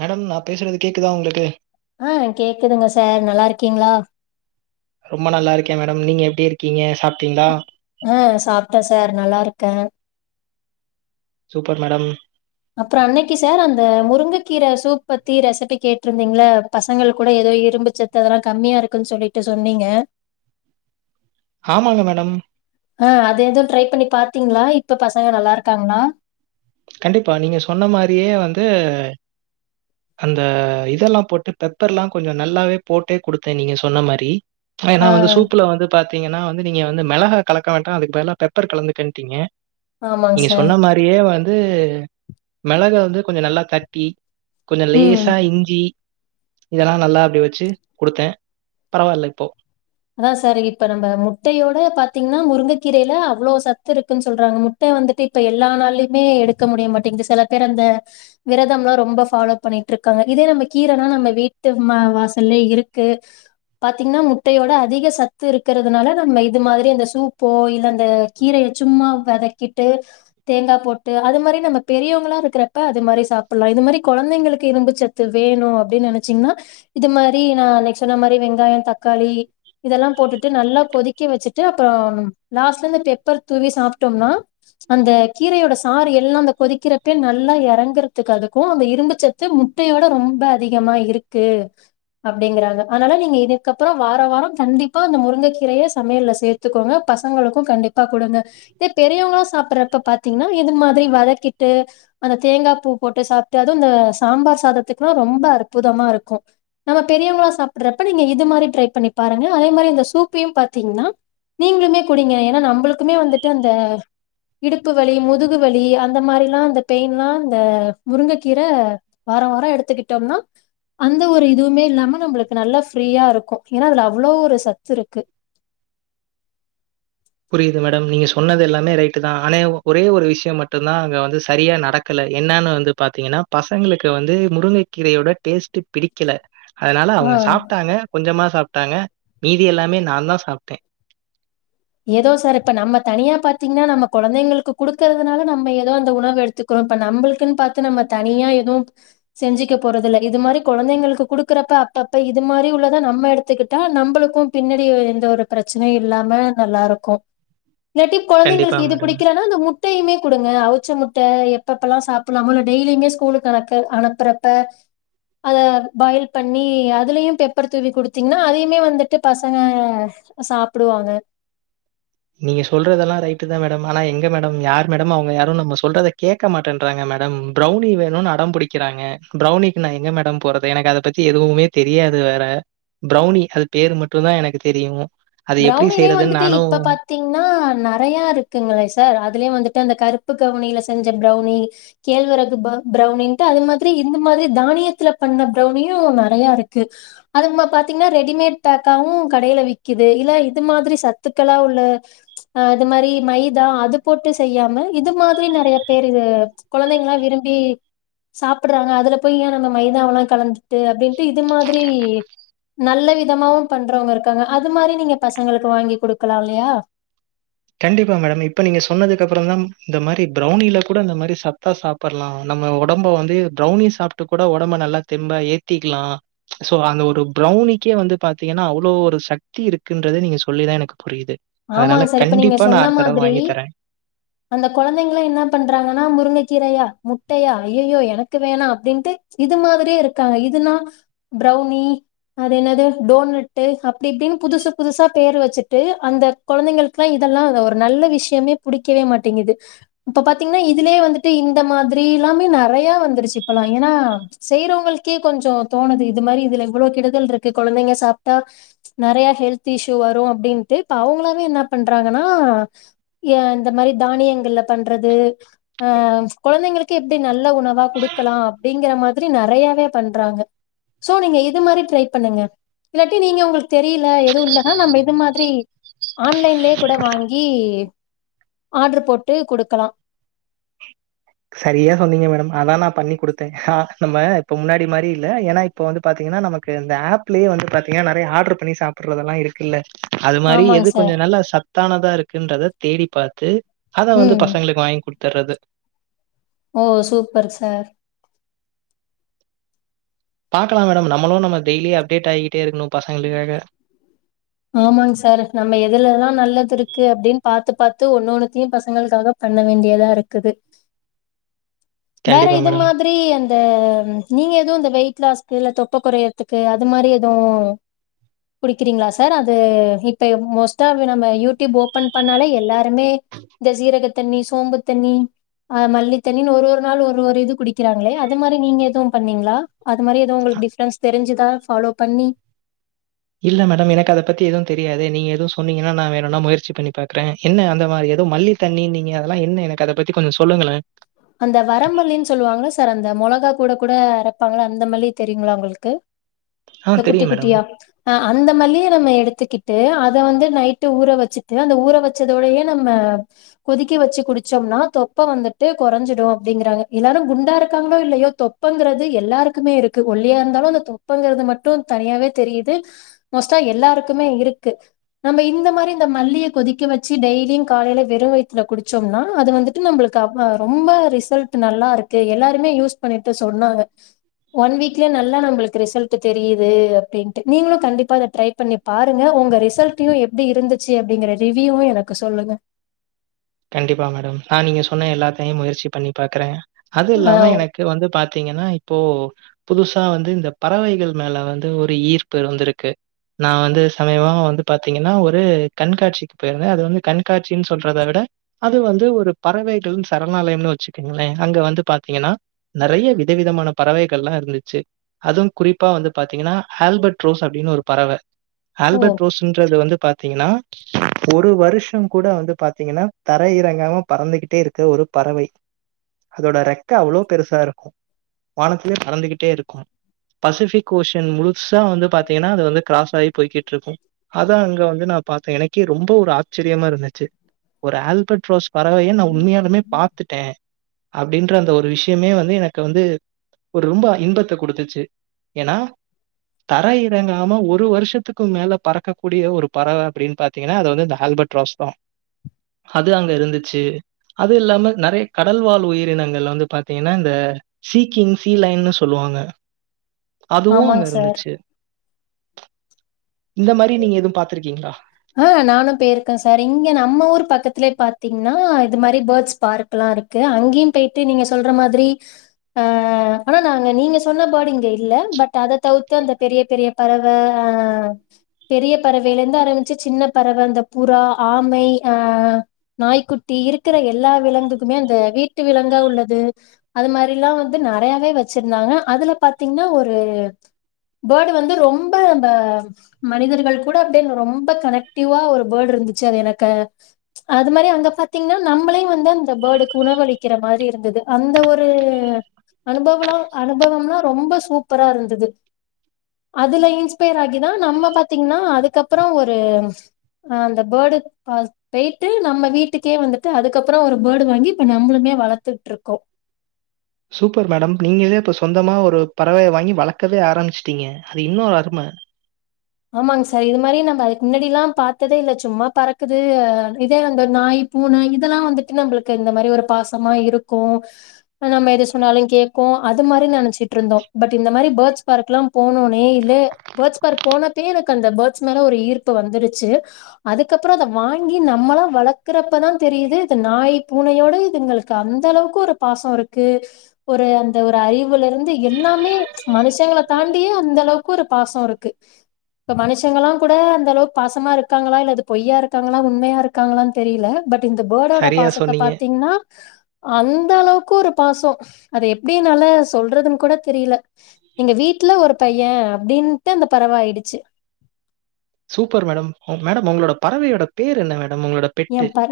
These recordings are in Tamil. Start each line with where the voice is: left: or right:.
right: மேடம் நா பேசுறது கேக்குதா உங்களுக்கு
left: ஆ கேக்குதுங்க சார் நல்லா இருக்கீங்களா
right: ரொம்ப நல்லா இருக்கே மேடம் நீங்க எப்படி இருக்கீங்க சாப்
left: ஆ சாப்ட்டே சார் நல்லா இருக்கே
right: சூப்பர் மேடம்
left: அப்புறோ அன்னைக்கு சார் அந்த முருங்கைக்கீரை சூப் பத்தி ரெசிபி கேட்டுருந்தீங்கள பசங்கள் கூட ஏதோ இரும்புச்சத்து அதெல்லா கம்மியா இருக்குன்னு சொல்லிட்டு சொன்னீங்க
right: ஆமாங்க மேடம்
left: ஆ அது எதுவ் ட்ரை பண்ணி பாத்தீங்ளா? இப்ப பசங்க நல்லாருக்காங்ளா?
right: கண்டிப்பா நீங்க சொன்ன மாரியே வந்து அந்த இதெல்லா போட்டு பெப்பர்லா கொஞ்ச நல்லாவே போட்டே குடுத்தே நீங்க சொன்ன மாரி ஏனா
left: ஆ
right: வந்து சூப்புல வந்து பாத் தீங்கனா வந்து நீங்க வந்து மெளகா கலக்க வேண்டா அதுக்கு பதிலா பெப்பர் கலந்துக்கன்டீங்க
left: ஆமாங்க
right: நீங்க
left: சார்
right: சொன்ன மாரியே வந் து மெளக வந்து கொஞ்ச நல்லா தட்டி கொஞ்ச
left: ம்
right: லேசா இஞ்சி இதெல்லா நல்லா அப்டி வச்சு குடுத்தே பரவால்ல இப்போ
left: அதா சார் இப்ப கீரைல அவ்ளோ சத்து இருக்குன் சொல்றாங்க முட்ட வந்துட்டு இப்ப எல்லா நாள்லயுமே எடுக்க முடிய மாட்டெங்குது செல பேர் அந்த விரதம்லா ரொம்ப ஃபாலோ பண்ணிட்ருக்காங்க இதே நம்ம கீரனா நம்ம வீட்டு ம வாசல்லே இருக்கு பாத்தீங்னா மு ட்டையோட அதிக சத்து இருக்குறதுனால நம்ம இது மாதிரி அந்த சூப்போ இல்ல அந்த கீரைய சும்மா வதக்கிட்டு தேங்கா போட்டு அது மாரி நம்ம பெரியவ்ங்களா இருக்குறப்ப அது மாரி சாப்புல்லா இது மாரி கொழந்தைங்களுக்கு இரும்பு சத்து வேணு அப்டின் நெனைச்சீங்னா இது மாரி நா அன்னைக் சொன்ன மாரி வெங்காய தக் காளி இதெல்லா போட்டுட்டு நல்லா கொதிக்க வச்சுட்டு அப்புறம் லாஸ்ட்ல இந்த பெப்பர் தூவி சாப்டோம்னா அந்த கீரையோட சாறு எல்லா அந்த கொதிக்கிறப்பயே நல்லா எறங்றதுக்கு அதுக்கு அந்த இரும்புச்சத்து முட்டையோட ரொம்ப அதிகமா இருக்கு அப்டிங்கிறாங்க அனால நீங்க இது க்கப்றொ வார வாரொ கண்டிப்பா அந்த முருங்கக்கீரைய சமையல்ல சேத்துக்கோங்க பசங்களுக்கு கண்டிப்பா குடுங்க இதே பெரியவ்ங்களா சாப்புறப்ப பாத்தீங்னா இது மாதிரி வதக்கிட்டு அந்த தேங்காப் பூ போட்டு சாப்ட்டு அதுவு இந்த சாம்பார் சாதத்துக்லா ரொம்ப அற்புதமா இருக்கு நம்ம பெரியவ்ங்களா சாப்புட்றப்ப நீங்க இ ந்த மாரி ட்ரை பண்ணி பாருங்க அதே மாரி இந்த சூப்பையும் பாத்தீங்னா நீங்ளுமே குடிங்க ஏனா நம்பளுக்குமே வந்துட்டு அந்த இடுப்பு வலி முதுகு வலி அந்த மாரில்லா அந்த பெயின்லா இந்த முருங்க கீர வார வார எடுத்துக்கிட்டோம்னா அந்த ஒரு இதுவ்மே இல்லாம நம்பளுக் கு நல்ல ஃப்ரீயா இருக்கு ஏனா அதுல அவ்ளோ ஒரு சத்துருக்கு
right: புரியிது மேடம் நீங்க சொன்னது எல்லாமே ரைட்டு தா ஆனா ஒரே ஒரு விஷ்யொ மட்டுந்தா அங்க வந்து சரியா நடக்கல என்னான்னு வந்து பாத்தீங்கனா பசங்களுக்கு வந்து முருங்க கீரயோட டேஸ்ட்டு பிடிக்கல அதுனால
left: ஆ
right: அவுங்க சாப்டாங்க கொஞ்சமா சாப் டாங்க மீதி எல்லாமே நாந்தா சாப்டே
left: எதோ சார் இப்ப நம்ம தனியா பாத்தீங்னா நம்ம கொழந்தைங்களுக்கு குடுக்கறதுனால நம்ம எதோ அந்த உணவு எடுத்துக்கிறோ இப்ப நம்பளுக்குன் பாத்து நம்ம தனியா எதுவு செஞ்சுக்க போறதுல்ல இது மாரி கொழந்தைங்களுக்கு குடுக்குறப்ப அப்பப்ப இது மாரி உள்ளதா நம்ம எடுத்துக்கிட்டா நம்பளுக்கு பின்னாடி எந்த ஒரு பிரச்சனையு இல்லாம நல்லாருக்கு இல்லாட்டி
right: கண்டிப்பா
left: கொழந்தைங்கள்க்கு இது
right: மேடம்.
left: பிடிக்கலனா அந்த முட்டையுமே குடுங்க அவு ச்ச முட்ட எப்பப்பல்லா சாப்புல்லாமொ இல்ல டெய்லியுமே ஸ்கூலுக்கு அனுக்க அனுப்புறப்ப அத பாயில் பண்ணி அதுலயு பெப்பர் தூவி குடுத்தீங்னா அதையுமே வந்துட்டு பசங்க சாப்புடுவாங்க
right: நீங்க சொல்றதெல்லா ரைட்டு தா மேடம் ஆனா எங்க மேடம் யார் மேடம் அவுங்க யாரு நம்ம சொல்றத கேக்க மாட்டென்றாங்க மேடம் பிரௌனி வேணுன் அடம் புடிக்கிறாங்க பிரௌனிக்கு நா எங்க மேடம் போறது எனக்கு அத பத்தி எதுவுமே தெரியாது வேற பிரௌனி அது பேரு மட்டு தா எனக்கு தெரியு அது எப்டி செய்யறதுன் நானு
left: தீங்னா நறைய இருக்குங்களே சார் அதுலயே வந்துட்டு அந்த கருப்பு கவுனியில செஞ்ச பிரௌனி கேழ்வரகு ப பிரௌனின்ட்டு அது மாதிரி இந்த மாரி தானியத்துல பண்ண பிரௌனியு நறையா இருக்கு அது ம பாத்தீங்னா ரெடிமேட் பேக்காவு கடைல விக் கிது இல்ல இது மாதிரி சத்துக்களா உள்ள அது மாரி மைதா அது போட்டு செய்யாம இது மாதிரி நெறைய பேர் இது கொழந்தைங்களா விரும்பி சாப்புட்றாங்க அதுல போய் ஏ நம்ம மைதாவெல்லா கலந்துட்டு அப்டின்ட்டு இது மாதிரி நல்ல விதமாவு பண்றவுங்க இருக்காங்க அது மாரி நீங்க பசங்களுக்கு வாங்கி குடுக்கலால்லயா
right: கண்டிப்பா மேடம் இப்ப நீங்க சொன்னதுக்கு அப்புறந்தா இந்த மாரி பிரௌனில கூட இந்த மாரி சத்தா சாப்புல்லா நம்ம ஒடம்ப வந்து பிரௌனி சாப்ட்டு கூட ஒடம்ப நல்லா தெம்பா ஏத்திக்லா சோ அந்த ஒரு பிரௌனிக்கே வந்து பாத்தீங்கனா அவ்ளோ ஒரு சக்தி இருக்குன்றதே நீங்க சொல்லிதா எனக்கு புரியிது
left: ஆமாங்க சார் இப் இப்ப நீங்க சொன்ன மாதிரி
right: தரேன்.
left: அந்த கொழந்தைங்கலா என்னா பண்றாங்கனா முருங்கக்கீரையா முட்டையா ஐயயோ எனக்கு வேணா அப்டின்ட்டு இது மாதிரியே இருக்காங்க இதுன்னா பிரௌனி அது என்னது டோனட்டு அப்டி இப்டின் புதுசு புதுசா பேரு வச்சுட்டு அந்த கொழந்தைங்களுக்லா இதல்லா ஒரு நல்ல விஷ்யமே புடிக்கவே மாட்டெங்குது இப்ப பாத்தீங்னா இதுலயே வந்துட்டு இந்த மாதிரில்லாமே நறைய வந்துருச்சு இப்பல்லா ஏனா செய்றவுங்களுக்கே கொஞ்சொ தோணுது இது மாரி இதுல இவ்வுளோ கெடுதல்ருக்கு கொழந்தைங்க சாப்டா நெறையா ஹெல்த் இஷ்யூ வரு அப்டின்ட்டு இப்ப அவுங்களா அ என்ன பண்றாங்கன்னா ய இந்த மாரி தானியங்கள்ல பண்றது ஆ கொழந்தைங்களுக்கு எப்படி நல்ல உணவா குடுக்கலா அப்படிங்கற மாதிரி நிறையாவே பண்றாங்க சோ நீங்க இது மாரி டரை பண்ணுங்க இல்லாட்டி நீங்க உங்களுக்கு தெரியில எதுவு இல்லன்னா நம்ம இது மாதிரி ஆன்லைன்லயே கூட வாங்கி ஆர்டரு போட்டு கொடுக்கலா
right: சரியா சொன்னீங்க மேடம் அதா நா பண்ணி கொடுத்தே அ நம்ம இப்ப முன்னாடி மாரி இல்ல ஏன்னா இப்ப வந்து பாத்தீங்கன்னா நமக்கு இந்த ஆப்லயே வந்து பாத்தீங்கன்னா நெறைய ஆர்டர் பண்ணி சாப்பிறதெல்லா இருக்கு இல்ல அது மாரி
left: ஆமாங்க
right: எது
left: சார்
right: கொஞ்சோ நல்லா சத்தானதா இருக்குன்றத தேடி பாத்து அதா வந்து
left: ம்
right: பசங்களுக்கு வாங்கி கொடுத்துர்றது
left: ஓ சூப்பர் சார்
right: பாக்கால மேடம் நம்மளும் நம் டெய்லி அப்டேட் ஆகிட்
left: ஆமாங்க சார் நம்ம எதுலதா நல்லது இருக்கு அப்படின் பாத்து பத்து ஒன்னொன்னுத்தையு பசங்களுக்காக பண்ண வேண்டியதா இருக்குது வேற
right: கண்டிப்பா
left: இது
right: மேடம்.
left: மாதிரி அந்த நீங்க எதுவு இந்த வெயி ட்லாஸ்க்கு இல்ல தொப்ப குறையதுக்கு அது மாரி எதுவு குடிக்கிறீங்களா சார் அது இப்ப மோஸ்டா நம்ம யூடியூப் ஓபன் பண்ணாலே எல்லாரு மே இந்த சீரக தண்ணி சோம்பு தண்ணி அ மல்லி தண்ணின்னு ஒரு ஒரு நாள் ஒரு ஒரு இது குடிக்கிறாங்களே அது மாரி நீங்க எதுவும் பண்ணீங்களா அது மாதிரி எதவு உங்களுக்கு டிஃப்ரன்ஸ் தெரிஞ்சுதான் ஃபாலோ பண்ணி
right: இல்ல மேடம் எனக்கு அத பத்தி எதுவும் தெரியாது நீங்க எதுவு சொன்னீங்கன்னா நா வேணும்னா முயற்சி பண்ணி பாக்குறே என்ன அந்த மாரி எதவும் மல்லி தண்ண நீங்க அதெல்லா என்ன எனக்கு அத பத்தி கொஞ்சோ சொல்லுங்களா
left: அந்த வரம்மல்லின்னு சொல்லுவாங்களா சார் அந்த மொளகா கூட கூட அறைப்பாங்களா அந்த மல்லி தெரியுங்களா உங்களுக்கு
right: ஆ
left: இந்த குட்டி
right: தெரியும் மேடம்.
left: குட்டியா ஆ அந்த மல்லியை நம்ம எடுத்துக்கிட்டு அத வந்து நைட்டு ஊற வச்சுட்டு அந்த ஊற வச்சதோடயே நம்ம கொதிக்கி வச்சு குடிச்சோம்னா தொப்ப வந்துட்டு குறைஞ்சிடு அப்படிங்காங்க எல்லாரு குண்டா இருக்காங்களோ இல்லையோ தொப்பங்கிறது எல்லாருக்குமே இருக்கு ஒல்லியா இருந்தாலும் அ தொப்பங்கிறது மட்டும் தனியாவே தெரியுது மோஸ்ட எல்லாருக்குமே இருக்கு நம்ம இந்த மாரி இந்த மல்லிய கொதிக்க வச்சு டெய்லியும் காலையில வெறும் வயத்துல குடிச்சோம்னா அது வந்துட்டு நம்மளுக்கு ஆ ரொம்ப ரிசல்ட் நல்லா இருக்கு எல்லாருமே யூஸ் பண்ணிட்டு சொன்னாங்க ஒன் வீக்லயே நல்லா நம்மளுக்கு ரிசல்ட் தெரியுது அப்படின்ட்டு நீங்களும் கண்டிப்பா அத ட்ரை பண்ணி பாருங்க உங்க ரிசல்டையும் எப்படி இருந்துச்சு அப்படிங்கற ரிவ்யூவு எனக்கு சொல்லுங்க
right: கண்டிப்பா மேடம் நா நீங்க சொன்ன எல்லாத்தையு முயற்சி பண்ணி பாக்குறே அது
left: ஆ
right: இல்லாம எனக்கு வந்து பாத்தீங்கன்னா இப்போ புதுசா வந்து இந்த பறவைகள் மேல வந்து ஒரு ஈர்ப்பு வந்திருக்கு நா வந்து சமயபமா வந்து பாார்த்தீங்கன்னா ஒரு கண்காட்சிக்கு போயிருந்தே அது வந்து கண்காட்சின்னு சொல்றத விட அது வந்து ஒரு பறவைகள் சரணாலயனு வச்சுக்கங்களே அங்க வந்து பாத்தீங்கன்னா நெறைய விதவிதமான பறவைகள் எல்லா இருந்துச்சு அதுவு குறிப்பா வந்து பாத்தீங்கன்னா ஆல்பர்ட் ரோஸ் அப்படின்னு ஒரு பறவ
left: ஓ
right: ஆஹல்பர்ட் ரோஸ்ன்றது வந்து பாத் பாத்தீங்கன்னா ஒரு வருஷ கூட வந்து பாத்தீங்கன்னா தரை இறங்காம பறந்துகிட்டே இருக்க ஒரு பறவை அதோட ரெக்க அவ்வளோ பெருசா இருக்கு வானத்திலயே பறந்துகிட்டே இருக்கும் பசிபிக் ஓஷியன் முழு ச வந்து பா்த்தீங்கன்னா அது வந்து கிராஸ் ஆகி போயிட்டு இருக்கு அதா அங்க வந்து நா பா்த்தே எனக்கே ரொம்ப ஒரு அச் ஆச்சரியமா இருந்துச்சு ஒரு ஆல்பர்ட் ரோஸ் பறவையை நா உண்மையாலுமே பாத்துட்டே அப்படின்ற அந்த ஒரு விஷயமே வந்து எனக்கு வந்து ஒரு ரொம்ப இன்பத்த கொடுத்துச்சு ஏன்னா தர இறங்காம ஒரு வருஷத்துக்கு மேல பறக்கக்க கூடிய ஒரு பறவை அப்படின்னு பாாரத்தீங்கன்னா அது வந்து இந்த ஆஹல்பர்ட் ராஸ்தா அது அங்க இருந்துச்சு அது இல்லாம நெறைய கடல்வாழ் உயிரினங்கள் வந்து பாாரத்தீங்கன்னா இந்த சீக்கிங் சீலைன்னு சொல்லுவாங்க அதுவும்
left: ஆமாங்
right: அங்க
left: சார்
right: இருந்துச்சு இந்த மாதிரி நீங்க எதுவும் பா்த்திருக்கீங்களா
left: ஆஹ் நானும் போயிருக்கேன் சார் இங்க நம்ம ஊர் பக்கத்திலயே பாத்தீங்கன்னா இது மாதிரி பேர்ட்ஸ் பார்க் எல்லாம் இருக்கு அங்கேயும் போயிட்டு நீங்க சொல்ற மாதிரி ஆஹ் ஆனா நாங்க நீங்க சொன்ன பேர்டு இங்க இல்ல பட் அத தவிர்த்து அந்த பெரிய பெரிய பறவை அஹ் பெரிய பறவைையில இருந்து ஆரம்பச்ச சின்ன பறவை அந்த புறா ஆமை அஹ் நாய்க்குட்டி இருக்கிற எல்லா விலங்குக்குமே அந்த வீட்டு விலங்குக உள்ளது அது மாதிரிலாம் வந்து நிறையாவே வச்சிருந்தாங்க அதுல பார்த்தீங்கன்னா ஒரு பேர்டு வந்து ரொம்ப நம மனிதர்கள் கூட அப்டிரொம்ப ரொம்ப கனெக்டிவா ஒரு பேர்டு இருந்துச்சு அது எனக்கு க அது மாதிரி அங்க பாத்த நம்மலே வந்து அந்த பேர்டு கு உணவளிக் கர மாதிரி இருந்தது அந்த ஒரு அனுபவம் அனுபவம்ல ரொம்ப சூப்பரா இருந்தது அதுல இன்ஸ்பயர் ஆகிதான் நம்ப பா்த்தீங்கன்னா அதுக்கப்புறம் ஒரு அஹ் அந்த பேர்டு போயிட்டு நம்ம வீட்டுக்கே வந்துட்டு அதுக்கப்புறம் ஒரு பேர்டு வாங்கி அதுக்கு அப்பறம் நம்மளுமே வளர்த்துட்டு இருக்கோம்
right: சூப்பர் மேடம் நீங்களே இப்ப சொந்தமா ஒரு பறவைய வாங்கி வளர்க்கவே ஆரம்பிச்சுட்டீங்க அது இன்னொம் அருமை
left: ஆமாங்க சார் இது மாதிரி நம்ம அதுக்கு முன்னாடி எல்லாம் பார்த்ததே இல்ல சும்மா பறக்குது அ இதே அந்த நாய் பூனை இதெல்லாம் வந்துட்டு நம்மளுக்கு இந்த மாதிரி ஒரு பாசமா இருக்கும் நம்ம எது சொன்னாலும் கேக்கும் அது மாதிரி நினைச்சிட்டு இருந்தோம் பட் இந்த மாதிரி பேர்ட்ஸ் பார்க் எல்லாம் போனோனே இல்ல பேர்ட்ஸ் பார்க் போன எனக்கு அந்த பேர்ட்ஸ் மேல ஒரு ஈர்ப்பு வந்துருச்சு அதுக்கப்புறம் அதை வாங்கி நம்மளாம் வளர்க்கறப்பதான் தெரியுது இது நாய் பூனையோட இதுங்களுக்கு அந்த அளவுக்கு ஒரு பாசம் இருக்கு ஒரு அந்த ஒரு அறிவுல இருந்து எல்லாமே மனுஷங்க தாண்டியே அந்த அளவுக்கு ஒரு பாசம் இருக்கு இப்ப மனுஷங்களாம் கூட அந்த அளவுக்கு பாசமா இருக்காங்களா இல்லது பொய்யா இருக்காங்களா உண்மையா இருக்காங்களான்னு தெரியல பட் இந்த பேர்டோட
right: சரியா
left: பாசத்தை
right: சொன்னீங்க.
left: பாத்தீங்கன்னா அந்த அளவுக்கு அதுக்கும் ஒரு பாசம் அது எப்படினால சொல்றதுன் கூட தெரியல எங்க வீட்டுல ஒரு பையன் அப்படின்ட்டு அந்த பறவாயிடுச்சு ச்சு
right: சூப்பர் மேடம் மேடம் உங்களோட பறவையோட பேர் என்ன மேடம் உங்களோட பெட்.
left: என் பற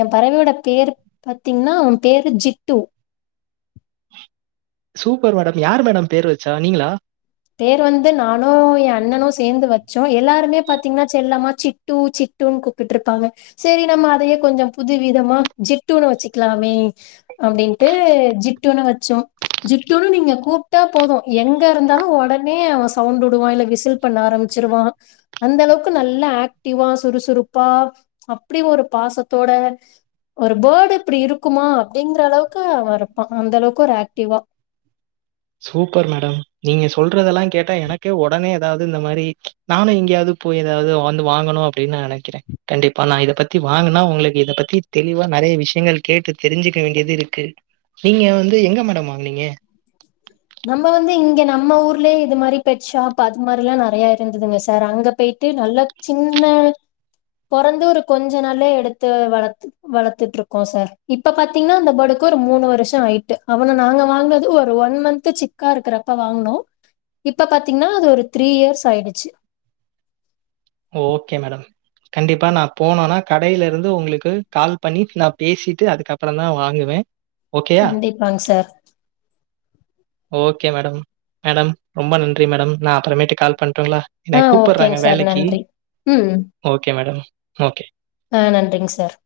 left: என் பறவையோட பேர் பாத்தீங்கன்னா உ பேரு ஜிட்டு
right: சூப்பர் மேடம் யார் மேடம் பேரு வச்சா நீங்களா
left: பேர் வந்து நானும் என் அண்ணனும் சேர்ந்து வச்சோம் எல்லாருமே பாத்தீங்கன்னா செல்லமா சிட்டு சிட்டுன்னு கூப்பிட்டு இருப்பாங்க சரி நம்ம அதையே கொஞ்சம் புது விதமா ஜிட்டுன்னு வச்சுிக்கலாமே அப்படின்ட்டு ஜிட்டுனு வச்சோம் ஜிட்டுன்னு நீங்க கூப்பிட்டா போதும் எங்க இருந்தாலும் உடனே அவன் சவுண்ட் விடுவான் இல்ல விசில் பண்ண ஆரம்பிச்சிருவான் அந்த அளவுக்கு நல்ல ஆக்டிவா சுறுசுறுப்பா அப்படி ஒரு பாசத்தோட ஒரு பேர்டு இப்படி இருக்குமா அப்படிங்கிற அளவுக்கு அவன் இருப்பான் அந்த அளவுக்கு ஒரு ஆக்டிவா
right: சூப்பர் மேடம் நீங்க சொல்றதெல்லாம் கேட்டா எனக்கே உடனே ஏதாவது இந்த மாதிரி நானும் எங்கேயாவது போய் ஏதாவது வந்து வாங்கணும் அப்படின்னு நான் நினைக்கிறேன் கண்டிப்பா நான் இதை பத்தி வாங்கினா உங்களுக்கு இத பத்தி தெளிவா நிறைய விஷயங்கள் கேட்டு தெரிஞ்சுக்க வேண்டியது இருக்கு நீங்க வந்து எங்க மேடம் வாங்கனீங்க
left: நம்ம வந்து இங்க நம்ம ஊர்லயே இது மாதிரி பெட் ஷாப் அது மாதிரி எல்லாம் நிறைய இருந்ததுங்க சார் அங்க போயிட்டு நல்ல சின்ன பொறந்து ஒரு கொஞ்சம் நல்ல எடுத்து வள வளர்த்துட்டு இருக்கோம் சார் இப்ப பாத்தீங்கன்னா அந்த பேட்க்கு ஒரு மூணு வருஷம் ஆயிட்டு அவனை நாங்க வாங்கனது ஒரு ஒன் மந்த் சிக்கா இருக்கிறப்ப வாங்கனோம் இப்ப பாத்தீங்கன்னா அது ஒரு த்ரீ இயர்ஸ் ஆயிடுச்சு
right: ஓகே மேடம் கண்டிப்பா நான் போனோனா கடையில இருந்து உங்களுக்கு கால் பண்ணி நான் பேசிட்டு அதுக்கப்புறம் தான் வாங்குவேன் ஓகேயா?
left: கண்டிப்பாங்க சார்
right: ஓகே மேடம் மேடம் ரொம்ப நன்றி மேடம் நான் அப்புறமேட்டு கால் பண்றேன் ங்களா என்
left: ஆ
right: கூப்பிடுறாங்க
left: ஓகேங்க சார்
right: வேலைக்கு
left: நன்றி ம்
right: ஓகே மேடம். ஓகே.
left: ஆஹ நன்றிங்க சார்